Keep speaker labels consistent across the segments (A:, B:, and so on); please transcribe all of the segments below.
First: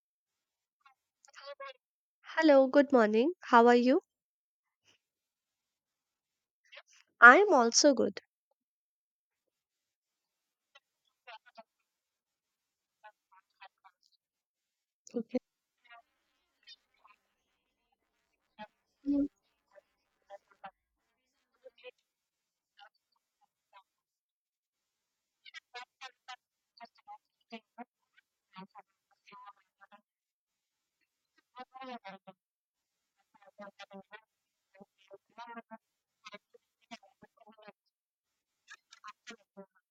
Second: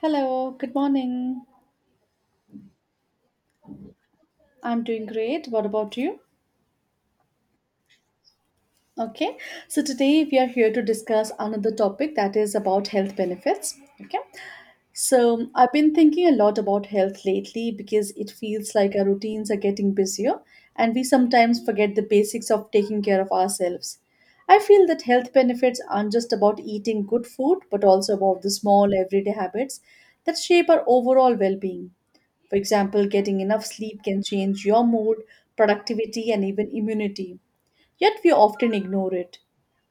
A: Hello, good morning.
B: Hello, good morning. How are you?
A: I'm doing great. What about you?
B: I am also good.
A: Okay, so today we are here to discuss another topic that is about health benefits. Okay,
B: Okay.
A: so, I've been thinking a lot about health lately because it feels like our
B: Mm.
A: routines are getting busier and we sometimes forget the basics of taking care of ourselves. I feel that health benefits aren't just about eating good food, but also about the small everyday habits that shape our overall well being. For example, getting enough sleep can change your mood, productivity, and even immunity. Yet we often ignore it.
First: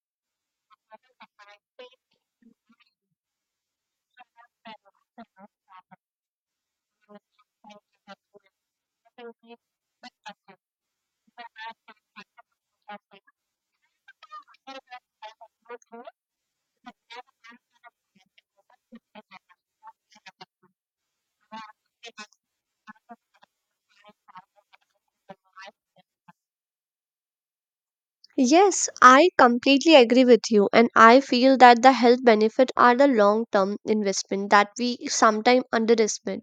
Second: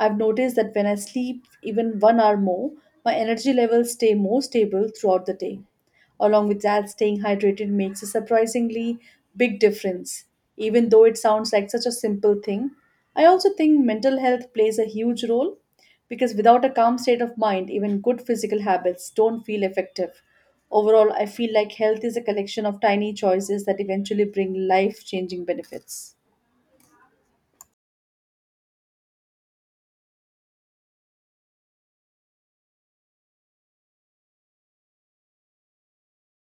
A: I've noticed that when I sleep even 1 hour more, my energy levels stay more stable throughout the day. Along with that, staying hydrated makes a surprisingly big difference. Even though it sounds like such a simple thing, I also think mental health plays a huge role because without a calm state of mind, even good physical habits don't feel effective. Overall, I feel like health is a collection of tiny choices that eventually bring life changing benefits.
B: Yes, I completely agree with you, and I feel that the health benefits are the long term investment that we sometimes underestimate.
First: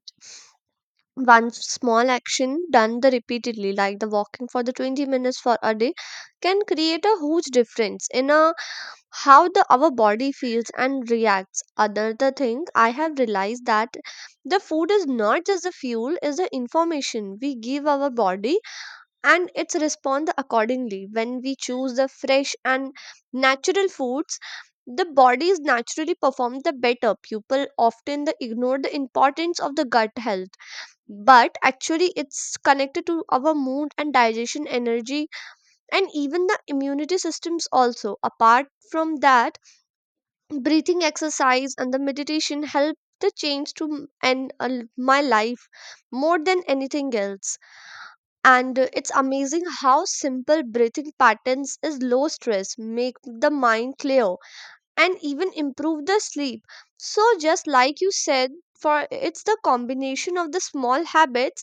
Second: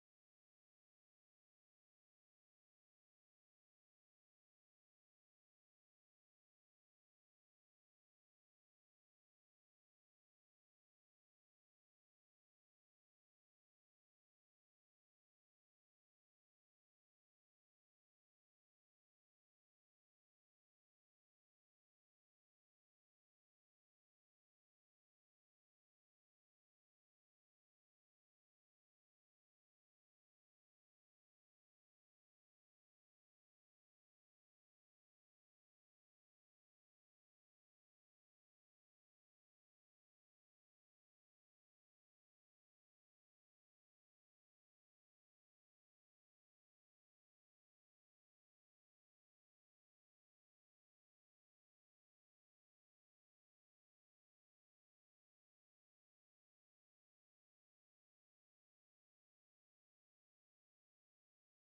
B: One small action done the repeatedly like the walking for the 20 minutes for a day can create a huge difference in a how the our body feels and reacts. Other the thing I have realized that the food is not just the fuel, is the information we give our body, and its response accordingly when we choose the fresh and natural foods, the bodies naturally perform the better. People often the ignore the importance of the gut health, but actually it's connected to our mood and digestion energy and even the immunity systems also. Apart from that, breathing exercise and the meditation help the change to my life more than anything else. And it's amazing how simple breathing patterns is low stress make the mind clear and even improve the sleep. So just like you said, for it's the combination of the small habits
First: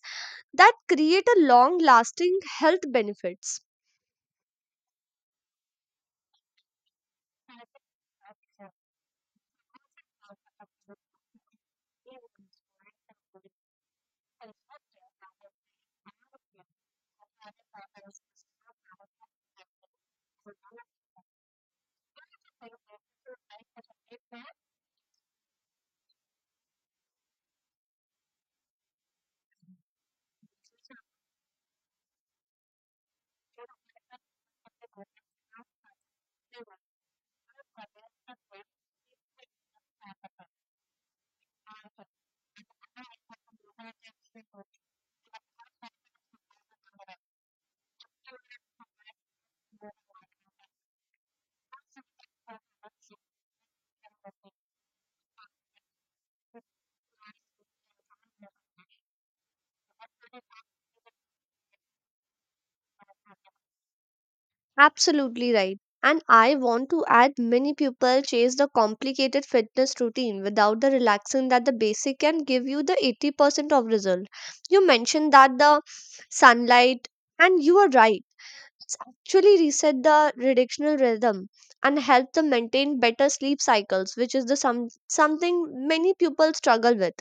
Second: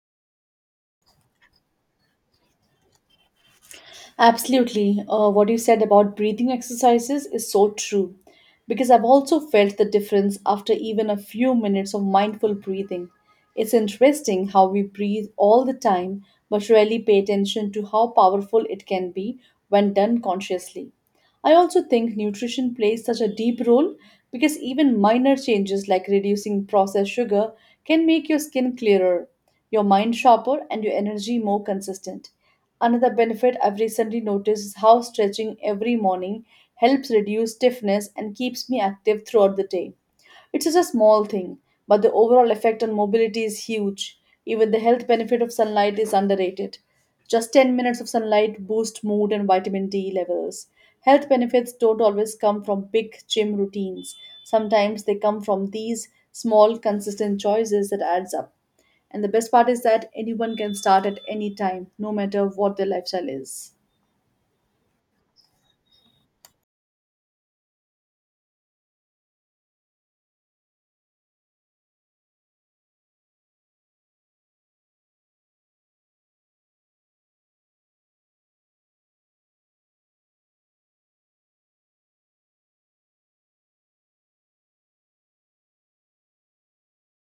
B: that create a long lasting health benefits.
A: Absolutely. What you said about breathing exercises is so true because I've also felt the difference after even a few minutes of mindful breathing. It's interesting how we breathe all the time but rarely pay attention to how powerful it can be when done consciously. I also think nutrition plays such a deep role because even minor changes like reducing processed sugar can make your skin clearer, your mind sharper, and your energy more consistent. Another benefit I've recently noticed is how stretching every morning helps reduce stiffness and keeps me active throughout the day. It's just a small thing, but the overall effect on mobility is huge. Even the health benefit of sunlight is underrated. Just 10 minutes of sunlight boost mood and vitamin D levels. Health benefits don't always come from big gym routines. Sometimes they come from these small consistent choices that adds up. And the best part is that anyone can start at any time, no matter what their lifestyle is.
B: Absolutely right. And I want to add, many people chase the complicated fitness routine without the relaxing, that the basic can give you the 80% of result. You mentioned that the sunlight, and you are right, it's actually reset the reductional rhythm and help them maintain better sleep cycles, which is the something many people struggle with.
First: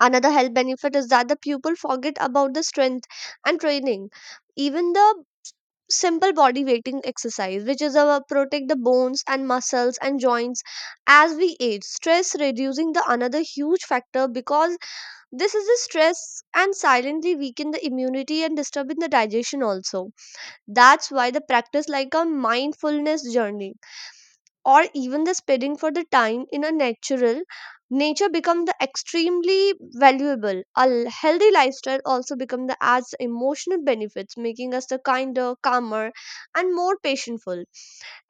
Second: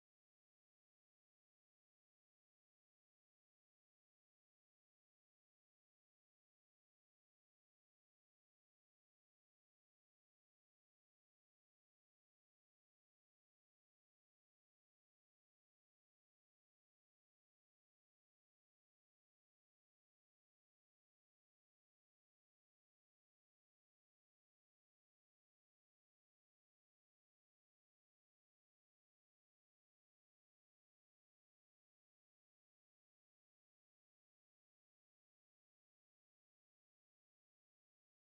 B: Another health benefit is that the pupil forget about the strength and training. Even the simple body weighting exercise, which is our protect the bones and muscles and joints as we age. Stress reducing the another huge factor, because this is the stress and silently weaken the immunity and disturbing the digestion also. That's why the practice like a mindfulness journey or even the spending for the time in a natural nature become the extremely valuable healthy lifestyle also become the adds emotional benefits making us the kinder calmer and more patientful.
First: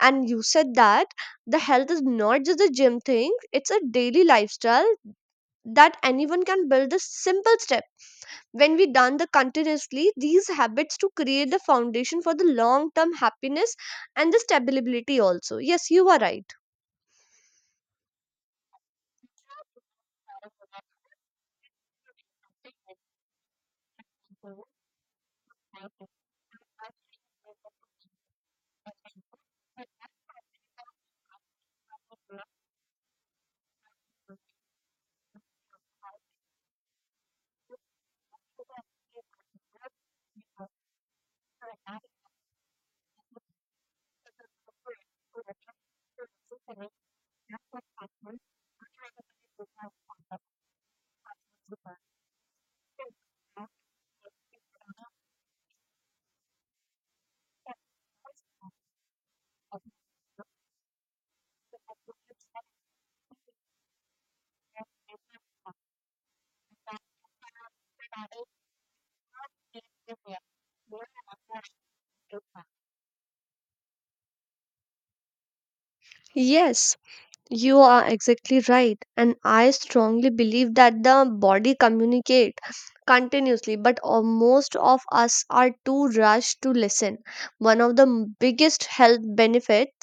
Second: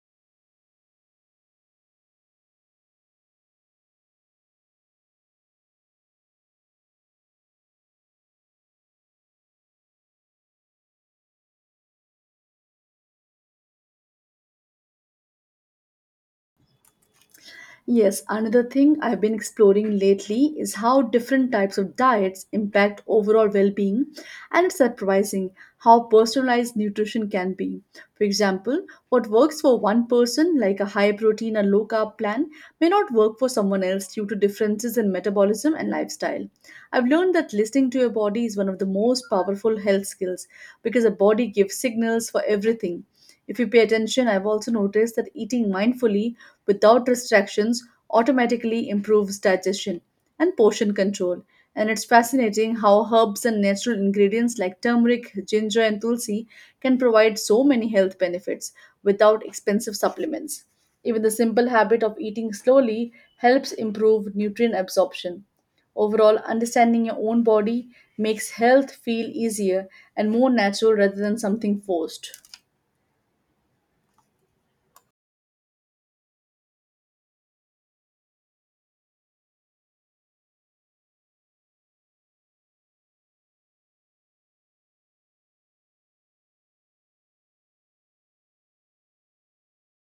B: And you said that the health is not just a gym thing, it's a daily lifestyle that anyone can build a simple step. When we done the continuously these habits to create the foundation for the long term happiness and the stability also. Yes, you are right.
A: Yes, another thing I've been exploring lately is how different types of diets impact overall well being, and it's surprising how personalized nutrition can be. For example, what works for one person, like a high protein or low carb plan, may not work for someone else due to differences in metabolism and lifestyle. I've learned that listening to your body is one of the most powerful health skills because the body gives signals for everything. If you pay attention, I've also noticed that eating mindfully without restrictions automatically improves digestion and portion control. And it's fascinating how herbs and natural ingredients like turmeric, ginger, and tulsi can provide so many health benefits without expensive supplements. Even the simple habit of eating slowly helps improve nutrient absorption. Overall, understanding your own body makes health feel easier and more natural rather than something forced.
B: Yes, you are exactly right. And I strongly believe that the body communicate continuously, but most of us are too rushed to listen. One of the biggest health benefits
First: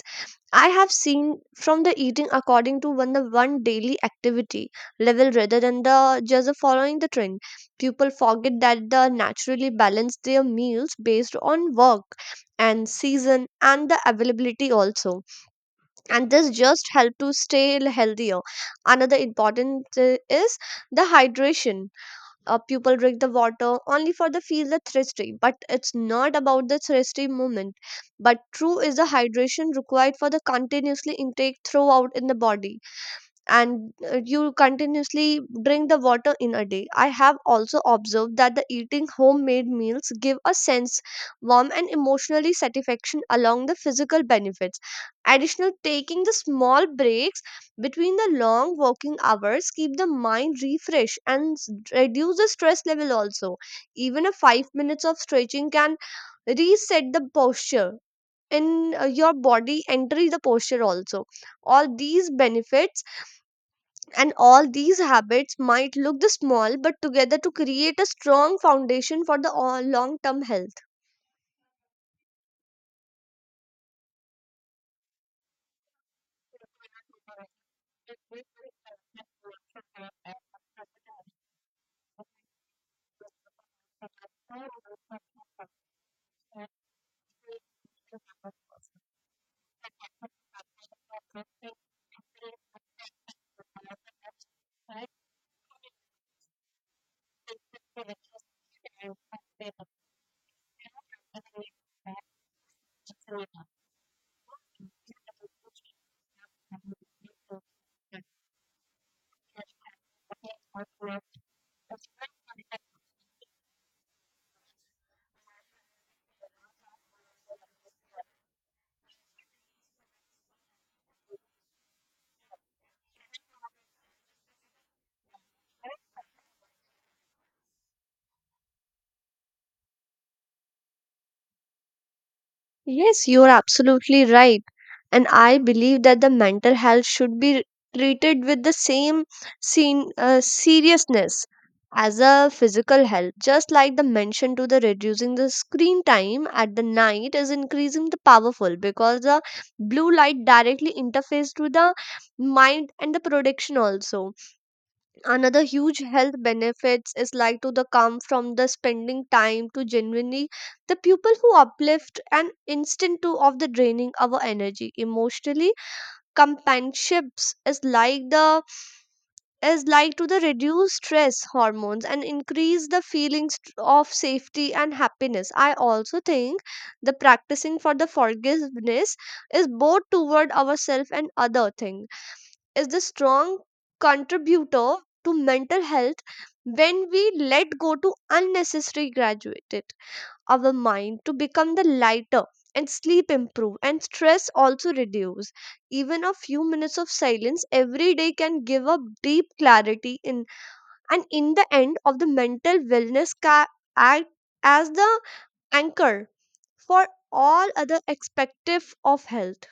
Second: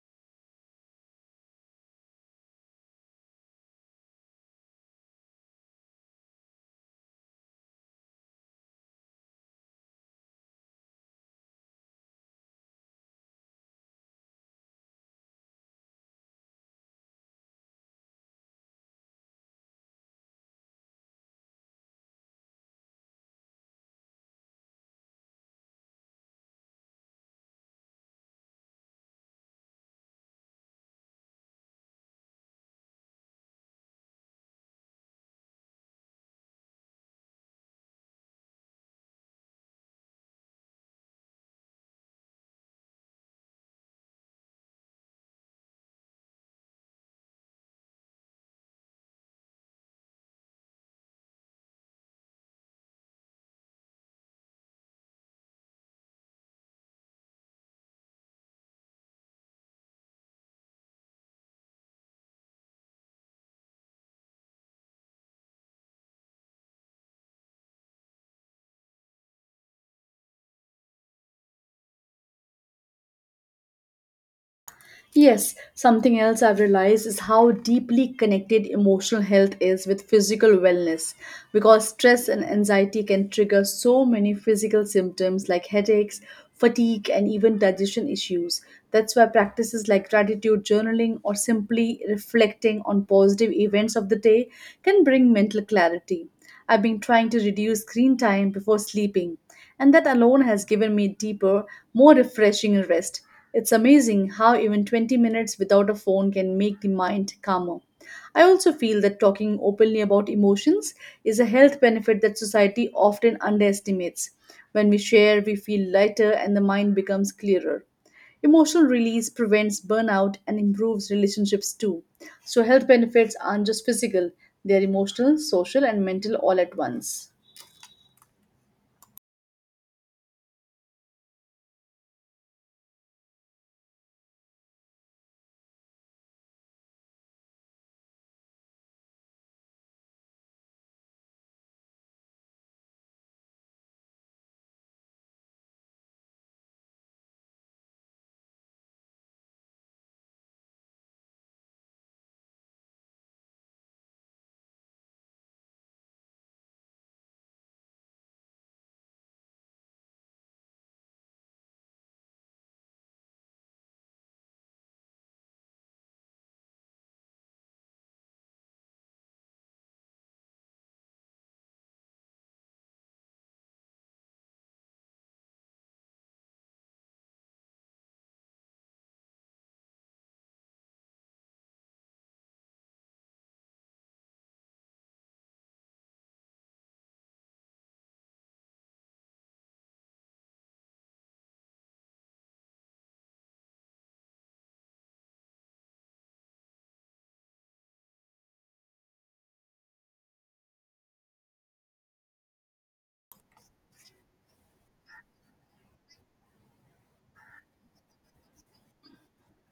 B: I have seen from the eating according to one daily activity level rather than the just the following the trend. People forget that the naturally balance their meals based on work and season and the availability also, and this just help to stay healthier. Another important is the hydration. People drink the water only for the feel the thirsty, but it's not about the thirsty moment, but true is the hydration required for the continuously intake throughout in the body. And you continuously drink the water in a day. I have also observed that the eating homemade meals give a sense warm and emotionally satisfaction along the physical benefits. Additional taking the small breaks between the long working hours keep the mind refreshed and reduce the stress level also. Even a 5 minutes of stretching can reset the posture in your body entering the posture also. All these benefits and all these habits might look the small, but together to create a strong foundation for the long term health.
A: Yes, something else I've realized is how deeply connected emotional health is with physical wellness because stress and anxiety can trigger so many physical symptoms like headaches, fatigue, and even digestion issues. That's why practices like gratitude journaling or simply reflecting on positive events of the day can bring mental clarity. I've been trying to reduce screen time before sleeping, and that alone has given me deeper, more refreshing rest. It's amazing how even 20 minutes without a phone can make the mind calmer. I also feel that talking openly about emotions is a health benefit that society often underestimates. When we share, we feel lighter and the mind becomes clearer. Emotional release prevents burnout and improves relationships too. So, health benefits aren't just physical, they are emotional, social, and mental all at once.
B: Yes, you're absolutely right. And I believe that the mental health should be treated with the same seriousness as a physical health, just like the mention to the reducing the screen time at the night is increasing the powerful, because the blue light directly interfaces to the mind and the production also. Another huge health benefits is like to the come from the spending time to genuinely the people who uplift and instant to of the draining our energy emotionally. Companionships is like to the reduce stress hormones and increase the feelings of safety and happiness. I also think the practicing for the forgiveness is both toward ourselves and other thing is the strong contributor to mental health. When we let go to unnecessary graduated, our mind to become the lighter and sleep improve and stress also reduce. Even a few minutes of silence every day can give up deep clarity in and in the end of the mental wellness act as the anchor for all other perspective of health.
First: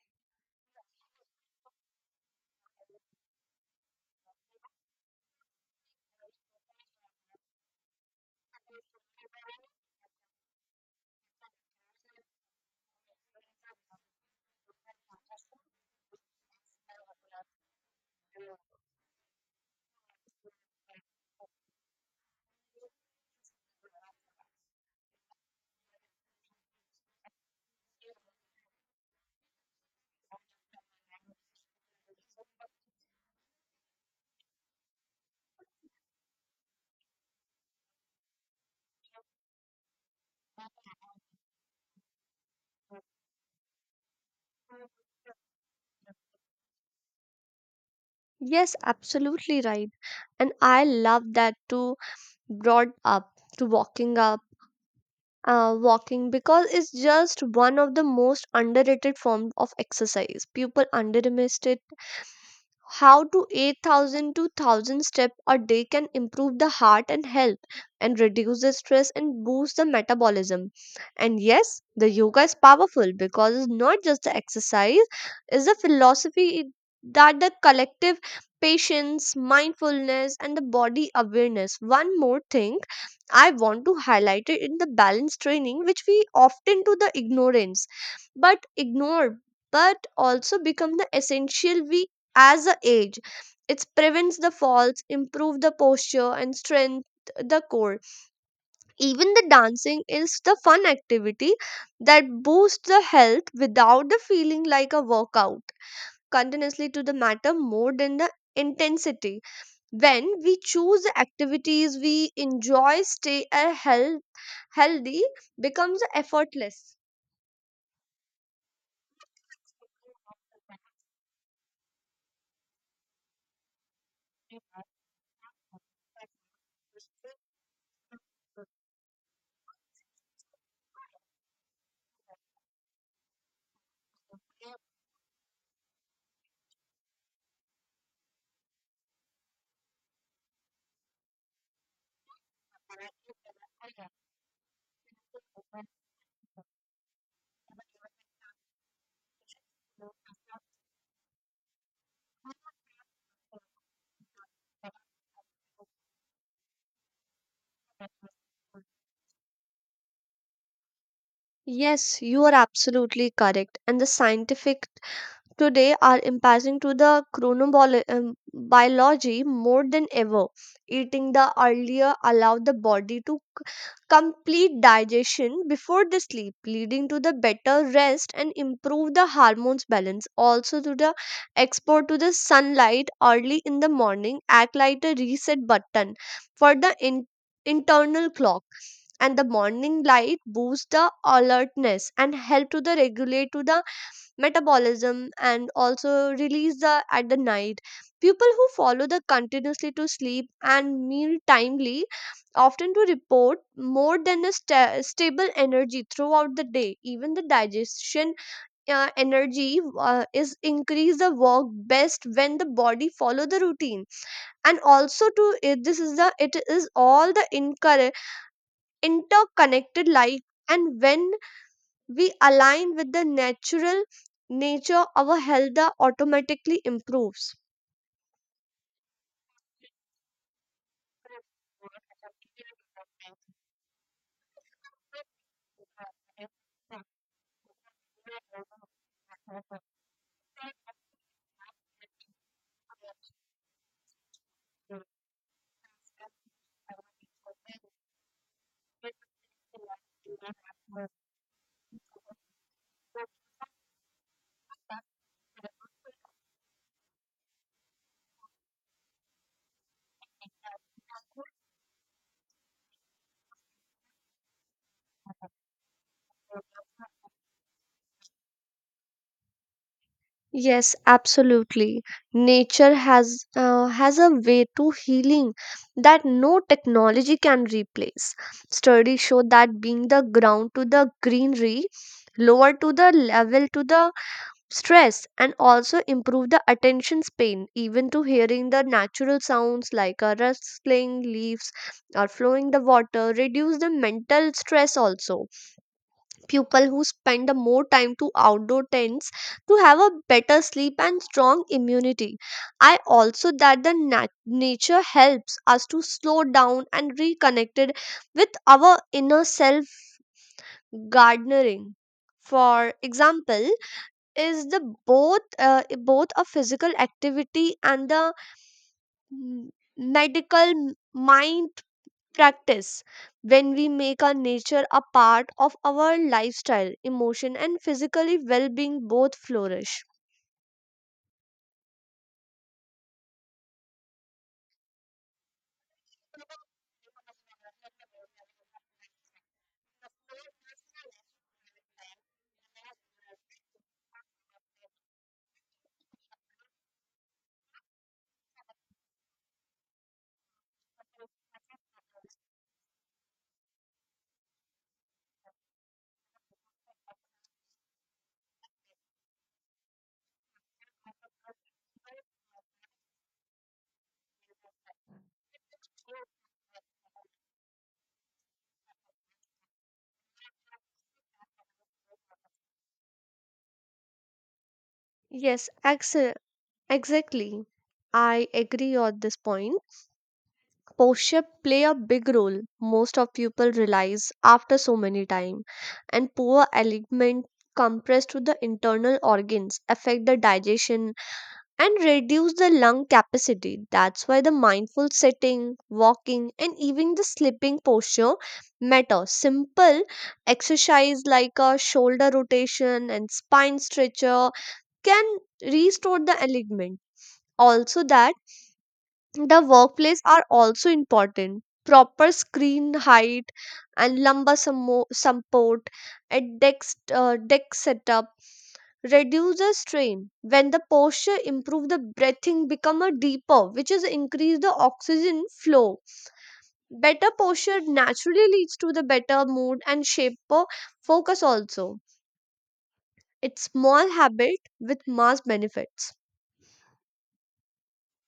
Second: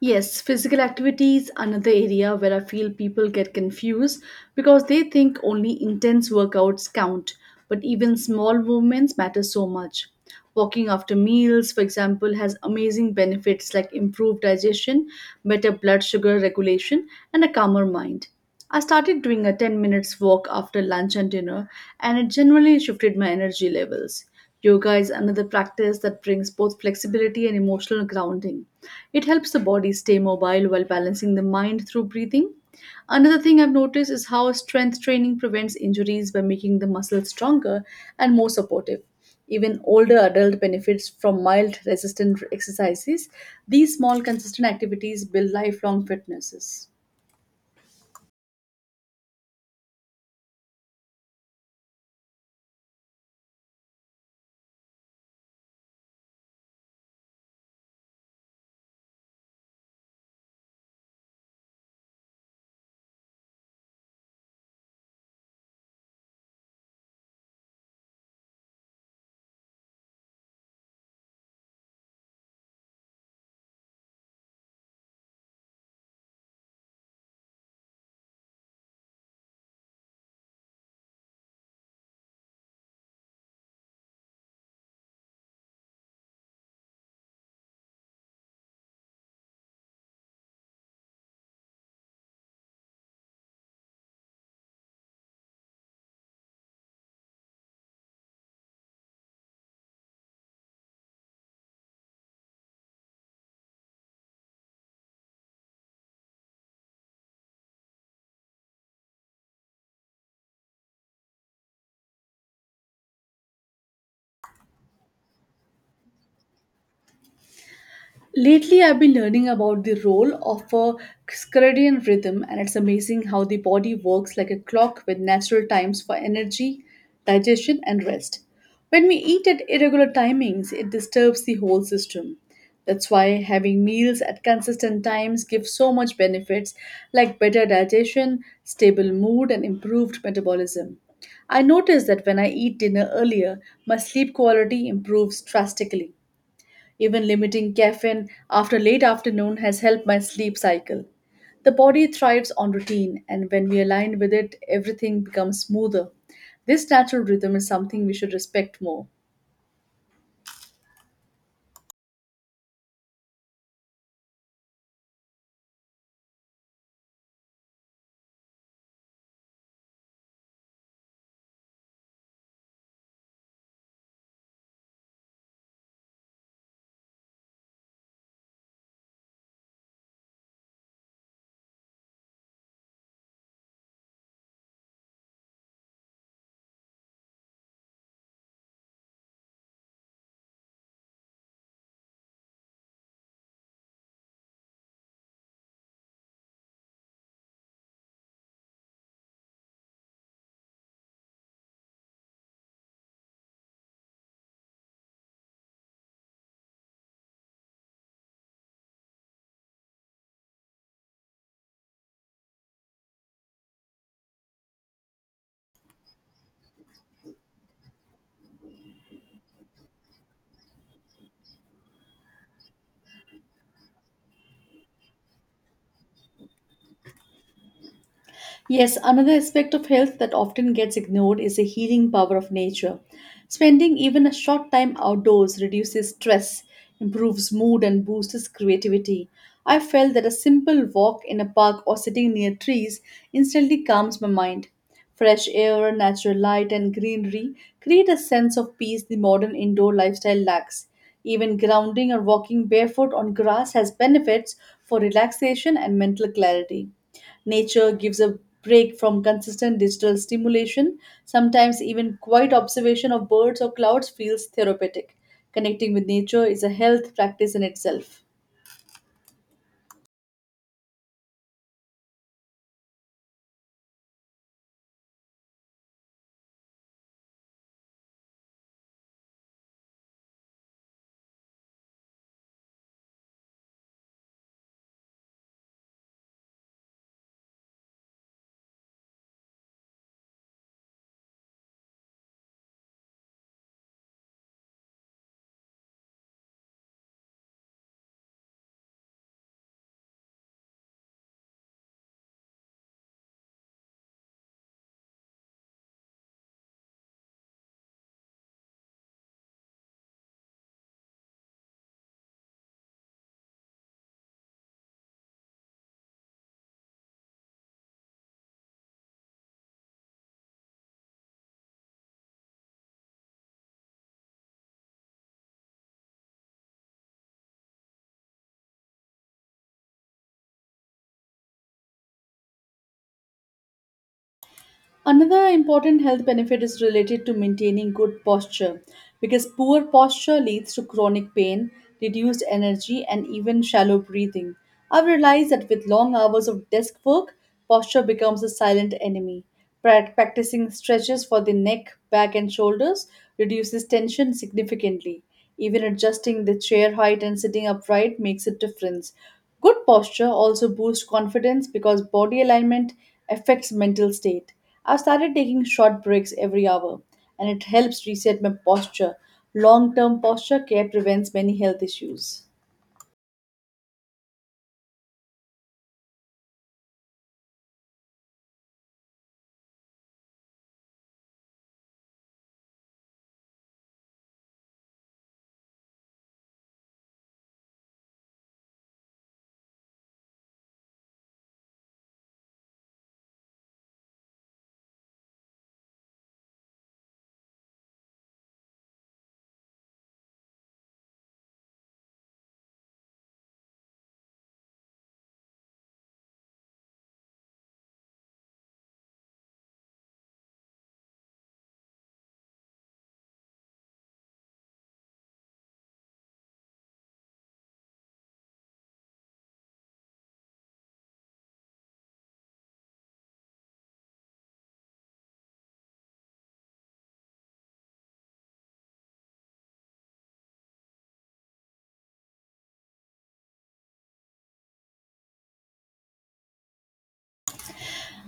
A: Yes, physical activity is another area where I feel people get confused because they think only intense workouts count, but even small movements matter so much. Walking after meals, for example, has amazing benefits like improved digestion, better blood sugar regulation, and a calmer mind. I started doing a 10 minutes walk after lunch and dinner, and it generally shifted my energy levels. Yoga is another practice that brings both flexibility and emotional grounding. It helps the body stay mobile while balancing the mind through breathing. Another thing I've noticed is how strength training prevents injuries by making the muscles stronger and more supportive. Even older adult benefits from mild resistant exercises. These small consistent activities build lifelong fitnesses.
B: Yes, absolutely right. And I love that too brought up to walking, because it's just one of the most underrated form of exercise, people underestimate it how to 8,000 to 1,000 step a day can improve the heart and health and reduce the stress and boost the metabolism. And yes, the yoga is powerful because it's not just the exercise, it's the philosophy that the collective patience mindfulness and the body awareness. One more thing I want to highlight it in the balance training, which we often do the ignorance but ignore but also become the essential we as a age. It prevents the falls, improve the posture and strength the core. Even the dancing is the fun activity that boosts the health without the feeling like a workout. Continuously to the matter more than the intensity. When we choose the activities we enjoy, stay a healthy becomes effortless.
A: Lately, I've been learning about the role of a circadian rhythm, and it's amazing how the body works like a clock with natural times for energy, digestion, and rest. When we eat at irregular timings, it disturbs the whole system. That's why having meals at consistent times gives so much benefits like better digestion, stable mood, and improved metabolism. I notice that when I eat dinner earlier, my sleep quality improves drastically. Even limiting caffeine after late afternoon has helped my sleep cycle. The body thrives on routine, and when we align with it, everything becomes smoother. This natural rhythm is something we should respect more.
B: Yes, you are absolutely correct. And the scientific today are impacting to the chronobiology more than ever. Eating the earlier allow the body to complete digestion before the sleep, leading to the better rest and improve the hormones balance. Also, to the exposure to the sunlight early in the morning act like a reset button for the internal clock, and the morning light boosts the alertness and help to the regulate to the metabolism and also release the at the night. People who follow the continuously to sleep and meal timely often to report more than a stable energy throughout the day. Even the digestion energy is increase the work best when the body follow the routine. And also to it, this is the it is all the incur interconnected life. And when we align with the natural nature, our health automatically improves.
A: Yes, another aspect of health that often gets ignored is the healing power of nature. Spending even a short time outdoors reduces stress, improves mood, and boosts creativity. I felt that a simple walk in a park or sitting near trees instantly calms my mind. Fresh air, natural light, and greenery create a sense of peace the modern indoor lifestyle lacks. Even grounding or walking barefoot on grass has benefits for relaxation and mental clarity. Nature gives a break from consistent digital stimulation. Sometimes, even quiet observation of birds or clouds feels therapeutic. Connecting with nature is a health practice in itself.
B: Yes, absolutely. Nature has a way to healing that no technology can replace. Studies show that being the ground to the greenery lower to the level to the stress and also improve the attention span, even to hearing the natural sounds like a rustling leaves or flowing the water reduce the mental stress also. People who spend the more time to outdoor tents to have a better sleep and strong immunity. I also that the nature helps us to slow down and reconnected with our inner self. Gardening, for example, is the both a physical activity and the m- mind practice. When we make our nature a part of our lifestyle, emotion and physically well-being both flourish.
A: Another important health benefit is related to maintaining good posture because poor posture leads to chronic pain, reduced energy, and even shallow breathing. I've realized that with long hours of desk work, posture becomes a silent enemy. Practicing stretches for the neck, back, and shoulders reduces tension significantly. Even adjusting the chair height and sitting upright makes a difference. Good posture also boosts confidence because body alignment affects mental state. I've started taking short breaks every hour, and it helps reset my posture. Long term posture care prevents many health issues.
B: Yes, exactly. I agree on this point. Posture play a big role, most of people realize after so many time, and poor alignment compressed to the internal organs, affect the digestion and reduce the lung capacity. That's why the mindful sitting, walking, and even the sleeping posture matter. Simple exercise like a shoulder rotation and spine stretcher can restore the alignment. Also, that the workplace are also important. Proper screen height and lumbar support at desk setup reduce the strain. When the posture improve, the breathing become a deeper, which is increase the oxygen flow. Better posture naturally leads to the better mood and shape for focus also. It's small habit with mass benefits.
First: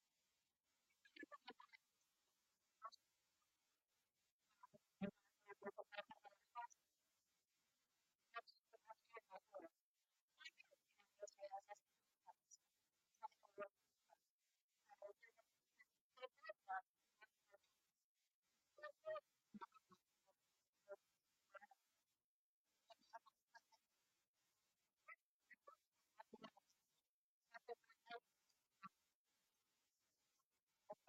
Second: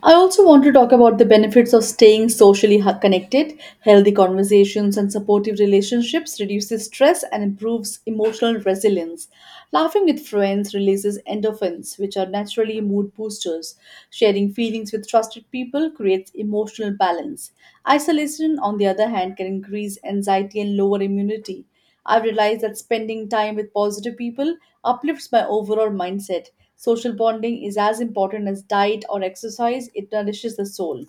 A: I also want to talk about the benefits of staying socially connected. Healthy conversations and supportive relationships reduces stress and improves emotional resilience. Laughing with friends releases endorphins, which are naturally mood boosters. Sharing feelings with trusted people creates emotional balance. Isolation, on the other hand, can increase anxiety and lower immunity. I've realized that spending time with positive people uplifts my overall mindset. Social bonding is as important as diet or exercise, it nourishes the soul.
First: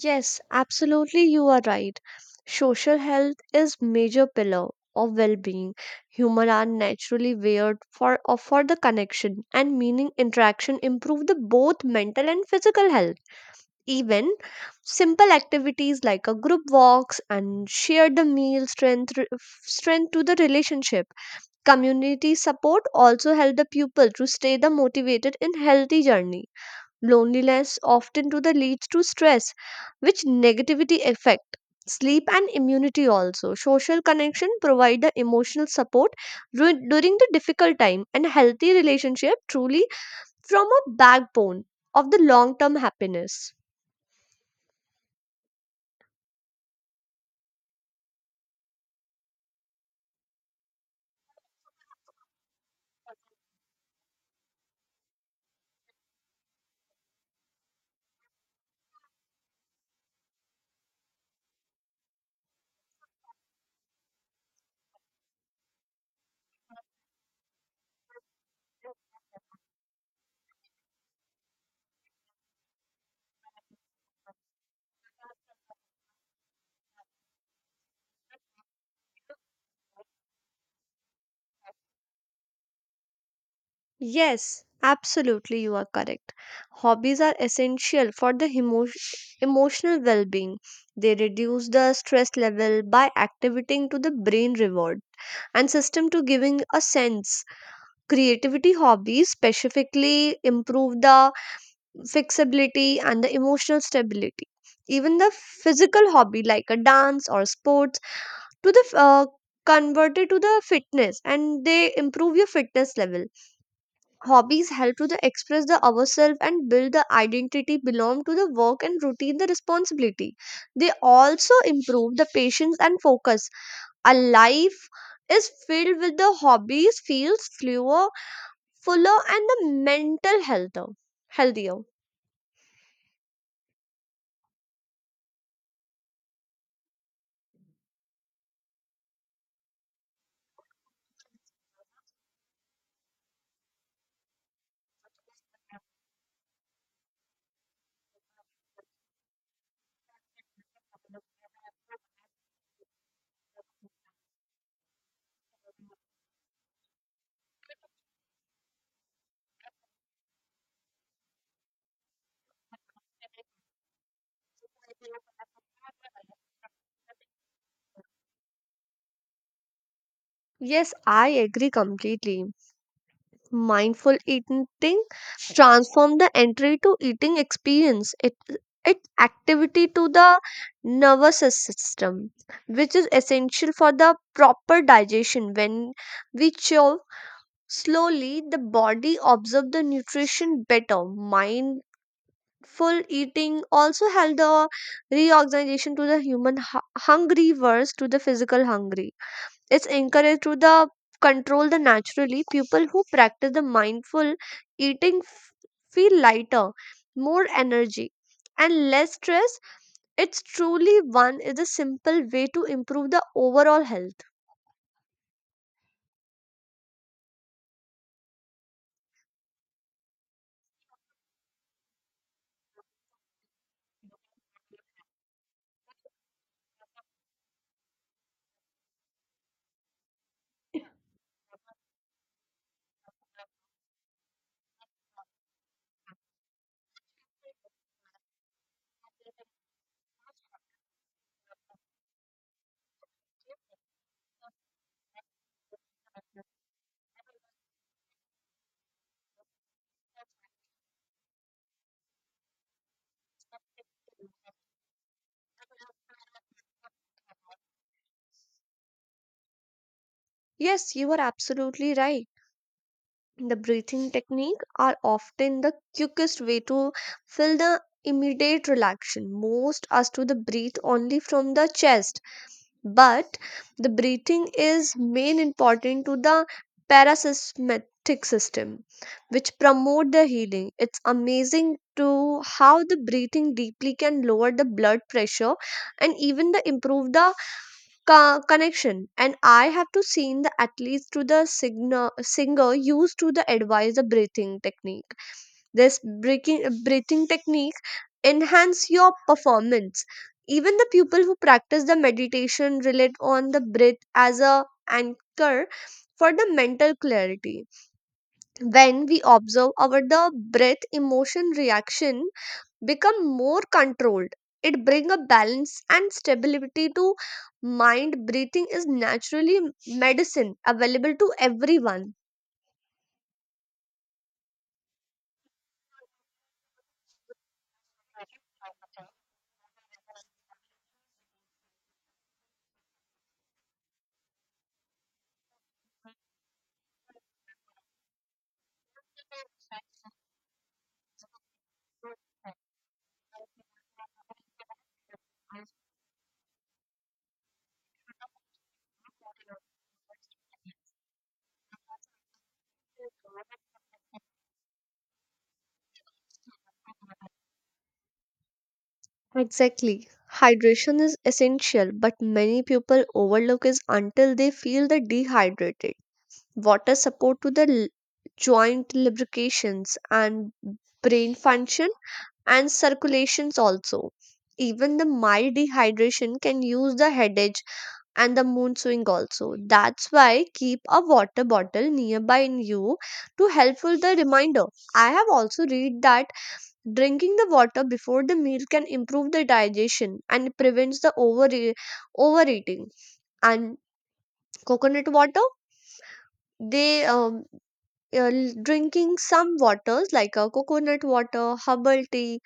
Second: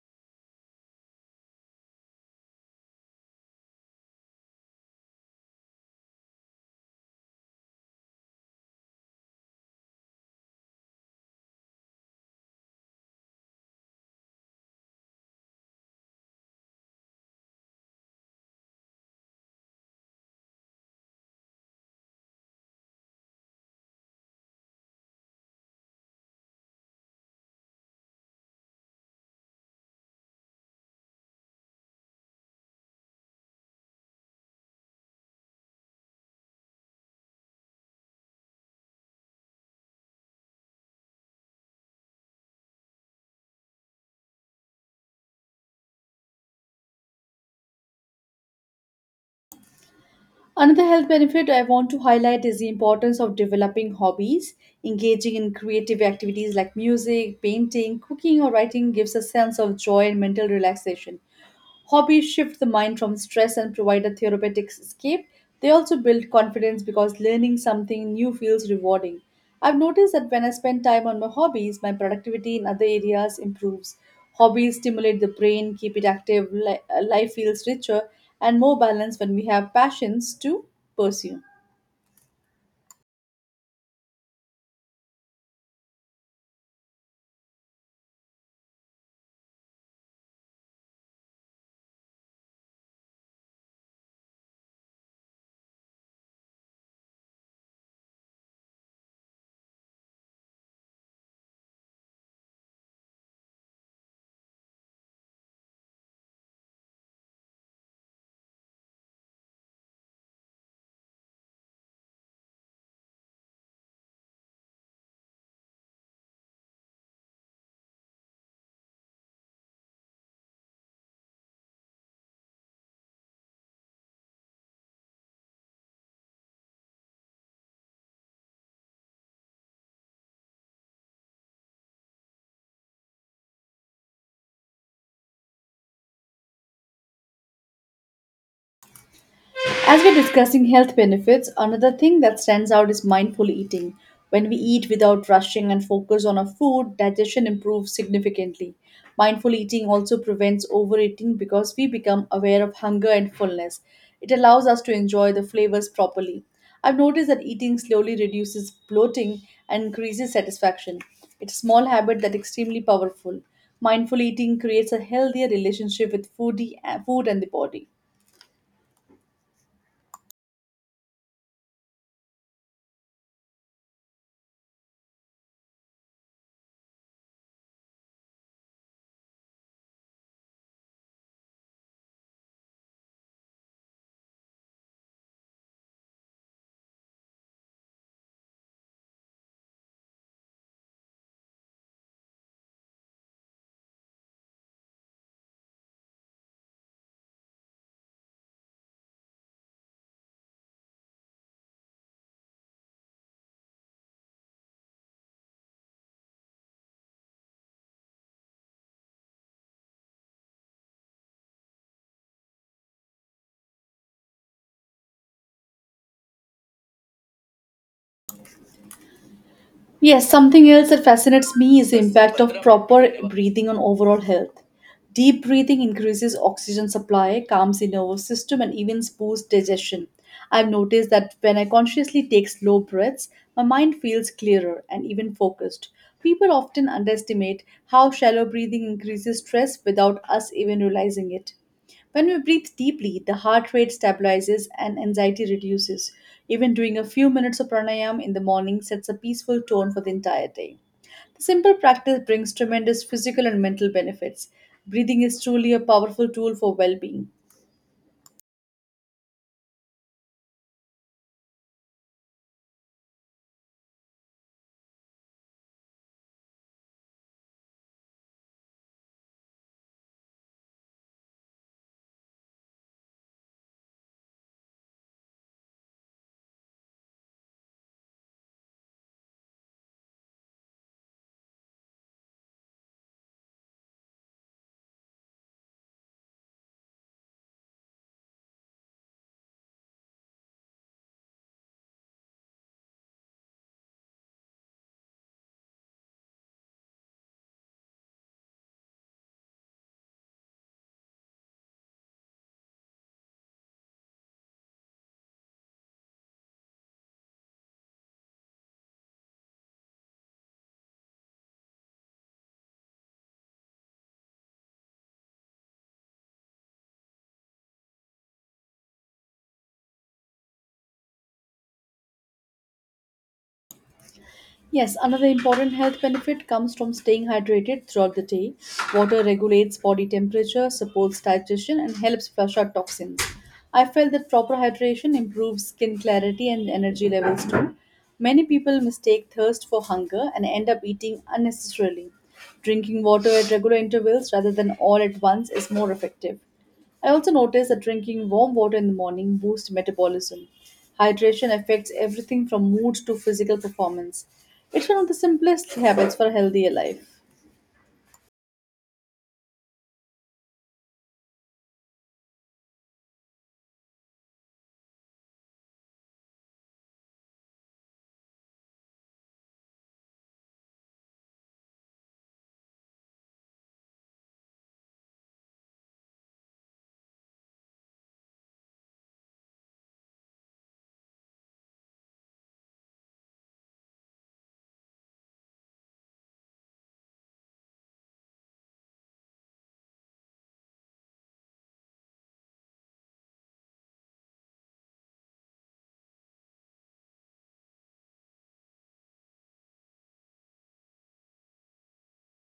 B: Yes, absolutely you are right. Social health is major pillar of well-being. Human are naturally wired for the connection and meaning interaction improve the both mental and physical health. Even simple activities like a group walks and share the meal strength to the relationship. Community support also help the pupil to stay the motivated in healthy journey. Loneliness often to the leads to stress, which negativity affect sleep and immunity also. Social connection provide the emotional support during the difficult time, and healthy relationship truly from a backbone of the long term happiness.
A: Another health benefit I want to highlight is the importance of developing hobbies. Engaging in creative activities like music, painting, cooking, or writing gives a sense of joy and mental relaxation. Hobbies shift the mind from stress and provide a therapeutic escape. They also build confidence because learning something new feels rewarding. I've noticed that when I spend time on my hobbies, my productivity in other areas improves. Hobbies stimulate the brain, keep it active, life feels richer and more balanced when we have passions to pursue.
B: Yes, absolutely you are correct. Hobbies are essential for the emotional well being. They reduce the stress level by activating to the brain reward and system to giving a sense. Creativity hobbies specifically improve the flexibility and the emotional stability. Even the physical hobby like a dance or sports to the f- uh, converted to the fitness, and they improve your fitness level. Hobbies help to the express the ourselves and build the identity belong to the work and routine the responsibility. They also improve the patience and focus. A life is filled with the hobbies feels fewer fuller and the mental healthier.
A: As we're discussing health benefits, another thing that stands out is mindful eating. When we eat without rushing and focus on our food, digestion improves significantly. Mindful eating also prevents overeating because we become aware of hunger and fullness. It allows us to enjoy the flavors properly. I've noticed that eating slowly reduces bloating and increases satisfaction. It's a small habit that's extremely powerful. Mindful eating creates a healthier relationship with food and the body.
B: Yes, I agree completely. Mindful eating transform the entry to eating experience. It activity to the nervous system, which is essential for the proper digestion. When we chew slowly, the body absorb the nutrition better. Mind full eating also help the reorganization to the human hungry versus to the physical hungry. It's encouraged to the control the naturally. People who practice the mindful eating feel lighter, more energy, and less stress. It's truly one is a simple way to improve the overall health.
A: Yes, something else that fascinates me is the impact of proper breathing on overall health. Deep breathing increases oxygen supply, calms the nervous system, and even boosts digestion. I've noticed that when I consciously take slow breaths, my mind feels clearer and even focused. People often underestimate how shallow breathing increases stress without us even realizing it. When we breathe deeply, the heart rate stabilizes and anxiety reduces. Even doing a few minutes of pranayam in the morning sets a peaceful tone for the entire day. The simple practice brings tremendous physical and mental benefits. Breathing is truly a powerful tool for well being.
B: Yes, you are absolutely right. The breathing technique are often the quickest way to feel the immediate relaxation. Most as to the breathe only from the chest, but the breathing is main important to the parasympathetic system, which promote the healing. It's amazing to how the breathing deeply can lower the blood pressure and even the improve the connection. And I have to seen the athletes to the singer used to the advise the breathing technique. This breathing technique enhance your performance. Even the people who practice the meditation relate on the breath as a anchor for the mental clarity. When we observe our the breath, emotion reaction become more controlled. It brings a balance and stability to mind. Breathing is naturally medicine available to everyone.
A: Yes, another important health benefit comes from staying hydrated throughout the day. Water regulates body temperature, supports digestion, and helps flush out toxins. I felt that proper hydration improves skin clarity and energy levels too. Many people mistake thirst for hunger and end up eating unnecessarily. Drinking water at regular intervals rather than all at once is more effective. I also noticed that drinking warm water in the morning boosts metabolism. Hydration affects everything from mood to physical performance. It's one of the simplest habits for a healthier life.
B: Exactly. Hydration is essential, but many people overlook it until they feel the dehydrated. Water support to the joint lubrications and brain function and circulations also. Even the mild dehydration can use the headache and the moon swing also. That's why keep a water bottle nearby in you to helpful the reminder. I have also read that drinking the water before the meal can improve the digestion and prevents the overeating. And coconut water, they uh, drinking some waters like a coconut water, herbal tea,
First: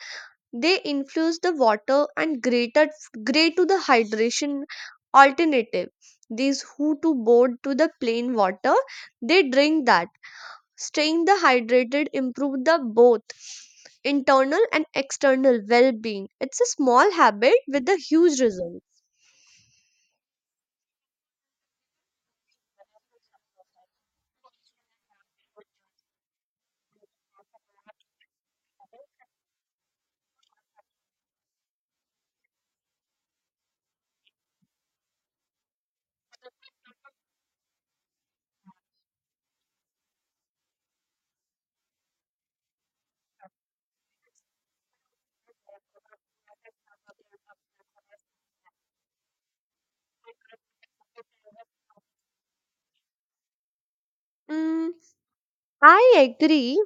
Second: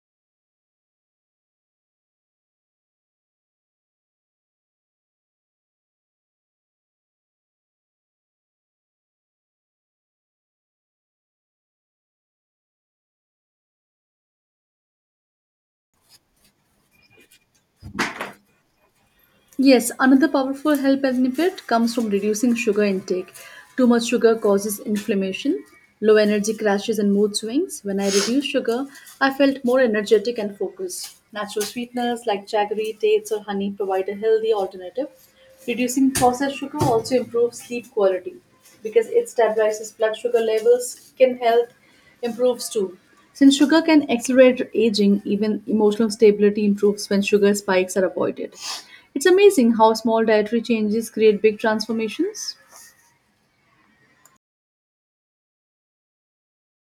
B: they influence the water and greater gray to the hydration alternative. These who to board to the plain water, they drink that. Staying the hydrated improve the both internal and external well-being. It's a small habit with a huge result.
A: Yes, another powerful health benefit comes from reducing sugar intake. Too much sugar causes inflammation, low energy crashes, and mood swings. When I reduced sugar, I felt more energetic and focused. Natural sweeteners like jaggery, dates, or honey provide a healthy alternative. Reducing processed sugar also improves sleep quality because it stabilizes blood sugar levels, skin health, improves too. Since sugar can accelerate aging, even emotional stability improves when sugar spikes are avoided. It's amazing how small dietary changes create big transformations.
B: Mm, I agree.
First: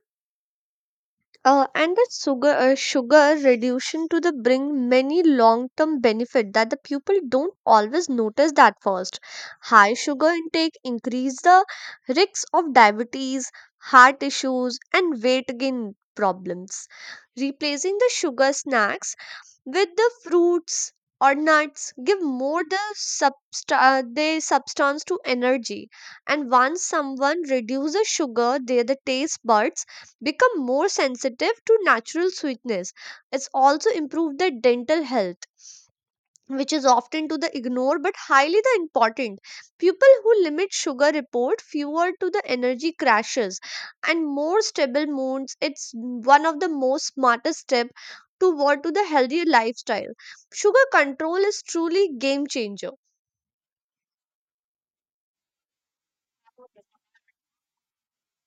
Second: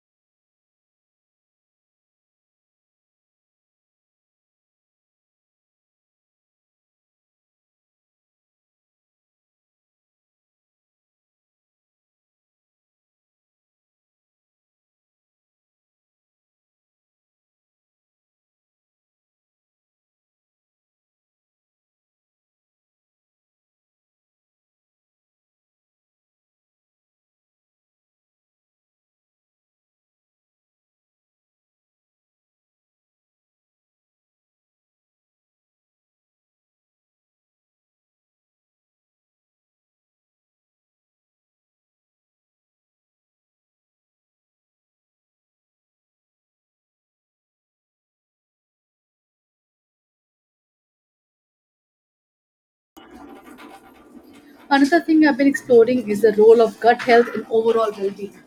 B: And that sugar, sugar reduction to the bring many long-term benefit that the people don't always notice that first. High sugar intake increase the risks of diabetes, heart issues, and weight gain problems. Replacing the sugar snacks with the fruits or nuts give more the they substance to energy. And once someone reduces sugar, their the taste buds become more sensitive to natural sweetness. It's also improved the dental health, which is often to the ignore but highly the important. People who limit sugar report fewer to the energy crashes and more stable moods. It's one of the most smartest step toward to the healthier lifestyle. Sugar control is truly game changer.
A: Another thing I've been exploring is the role of gut health in overall well being.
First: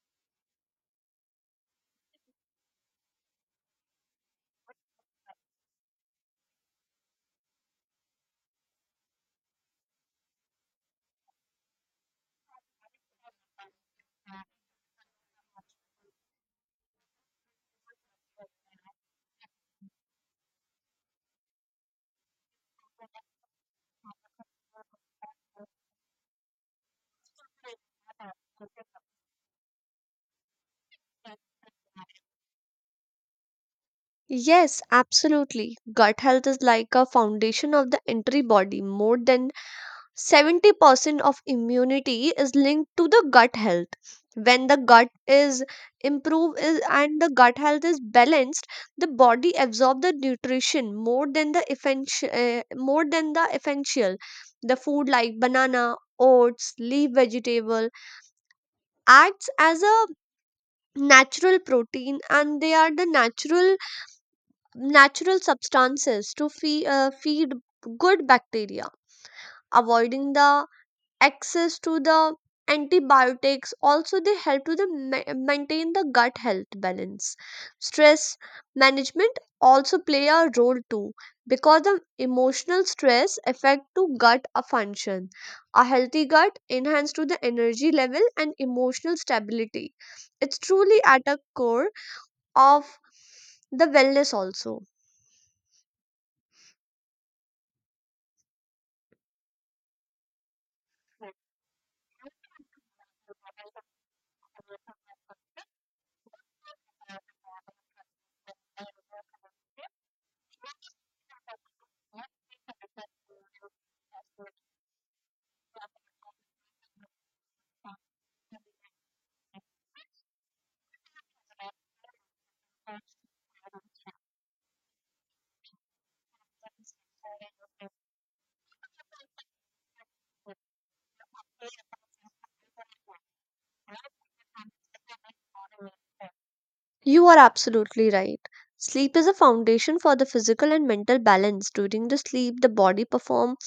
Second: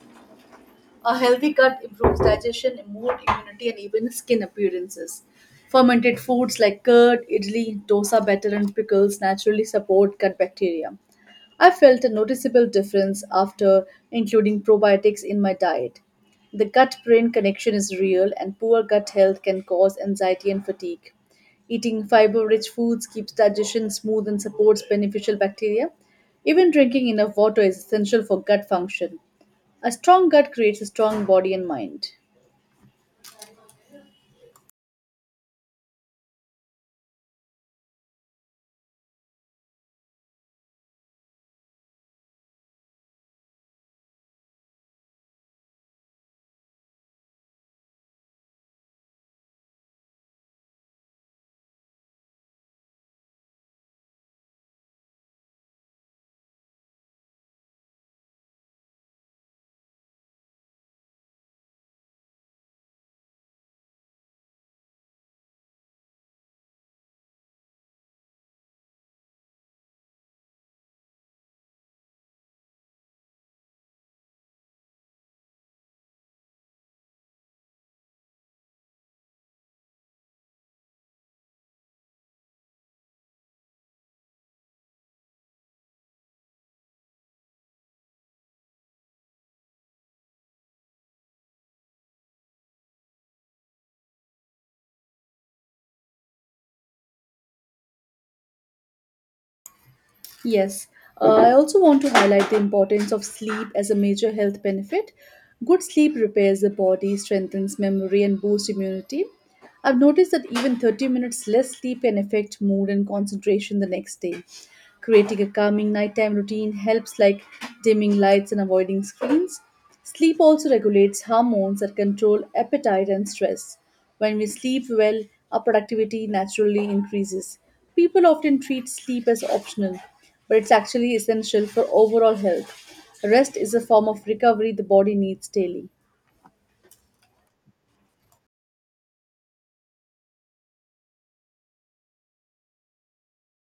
A: A healthy gut improves digestion, mood, immunity, and even skin appearances. Fermented foods like curd, idli, dosa batter, and pickles naturally support gut bacteria. I felt a noticeable difference after including probiotics in my diet. The gut brain connection is real, and poor gut health can cause anxiety and fatigue. Eating fiber rich foods keeps digestion smooth and supports beneficial bacteria. Even drinking enough water is essential for gut function. A strong gut creates a strong body and mind.
B: Yes, absolutely. Gut health is like a foundation of the entire body. More than 70% of immunity is linked to the gut health. When the gut is improved is, and the gut health is balanced, the body absorbs the nutrition more than the essential, more than the essential. The food like banana, oats, leaf vegetable acts as a natural protein, and they are the natural substances to feed, feed good bacteria. Avoiding the access to the antibiotics also, they help to the maintain the gut health balance. Stress management also play a role too, because the emotional stress affect to gut a function. A healthy gut enhance to the energy level and emotional stability. It's truly at a core of the wellness also.
A: Yes, I also want to highlight the importance of sleep as a major health benefit. Good sleep repairs the body, strengthens memory, and boosts immunity. I've noticed that even 30 minutes less sleep can affect mood and concentration the next day. Creating a calming nighttime routine helps, like dimming lights and avoiding screens. Sleep also regulates hormones that control appetite and stress. When we sleep well, our productivity naturally increases. People often treat sleep as optional, but it's actually essential for overall health. Rest is a form of recovery the body needs daily.
B: You are absolutely right. Sleep is a foundation for the physical and mental balance. During the sleep, the body performs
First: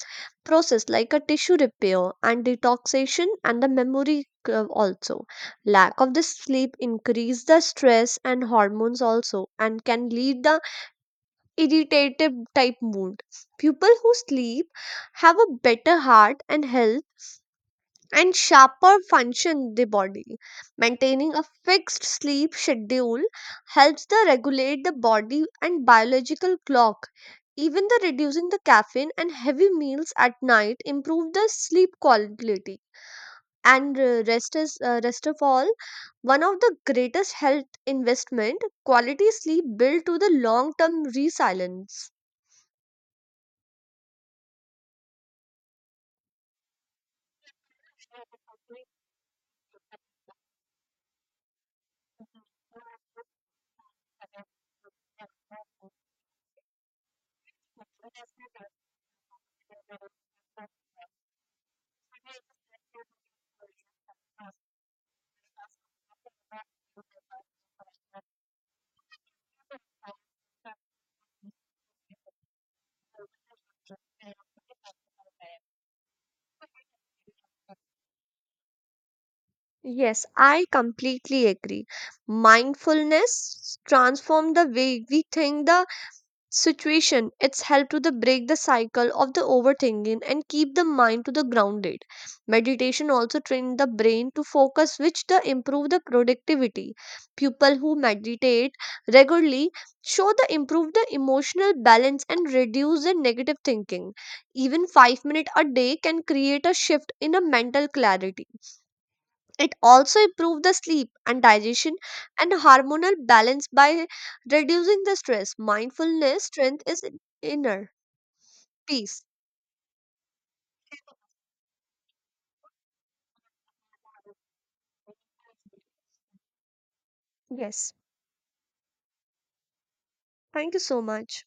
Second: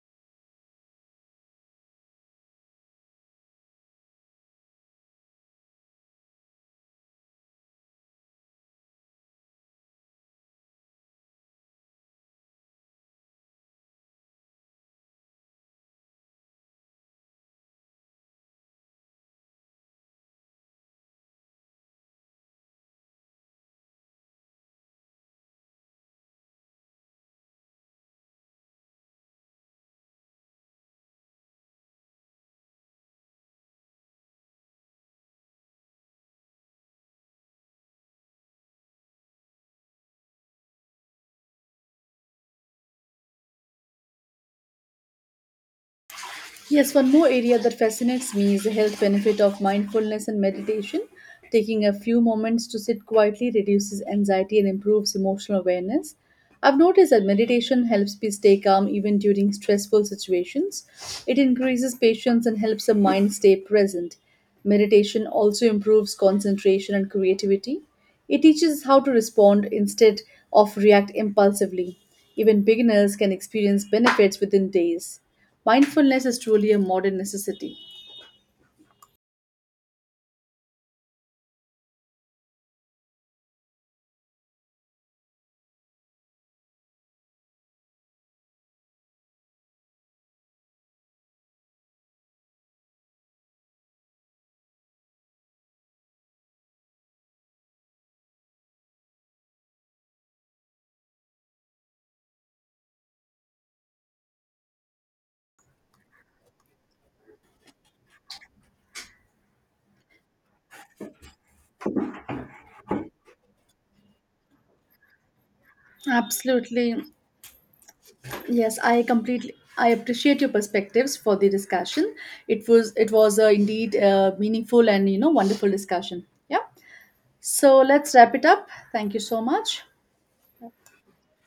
B: process like a tissue repair and detoxification, and the memory curve also. Lack of the sleep increase the stress and hormones also, and can lead the irritative type mood. People who sleep have a better heart and health and sharper function. The body maintaining a fixed sleep schedule helps the regulate the body and biological clock. Even the reducing the caffeine and heavy meals at night improve the sleep quality. And Rest is rest of all one of the greatest health investment. Quality sleep built to the long term resilience.
A: Yes, one more area that fascinates me is the health benefit of mindfulness and meditation. Taking a few moments to sit quietly reduces anxiety and improves emotional awareness. I've noticed that meditation helps me stay calm even during stressful situations. It increases patience and helps the mind stay present. Meditation also improves concentration and creativity. It teaches how to respond instead of react impulsively. Even beginners can experience benefits within days. Mindfulness is truly a modern necessity.
B: Yes, I completely agree. Mindfulness transform the way we think the situation. It's help to the break the cycle of the overthinking and keep the mind to the grounded. Meditation also train the brain to focus, which the improve the productivity. People who meditate regularly show the improve the emotional balance and reduce the negative thinking. Even 5 minute a day can create a shift in a mental clarity. It also improves the sleep and digestion and hormonal balance by reducing the stress. Mindfulness strength
A: Absolutely.
B: is inner
A: Yes,
B: peace.
A: I appreciate your perspectives for the discussion. It was indeed a meaningful and wonderful discussion. Yeah. So
B: Yes.
A: let's wrap it up. Thank you so much.
B: Thank you so much.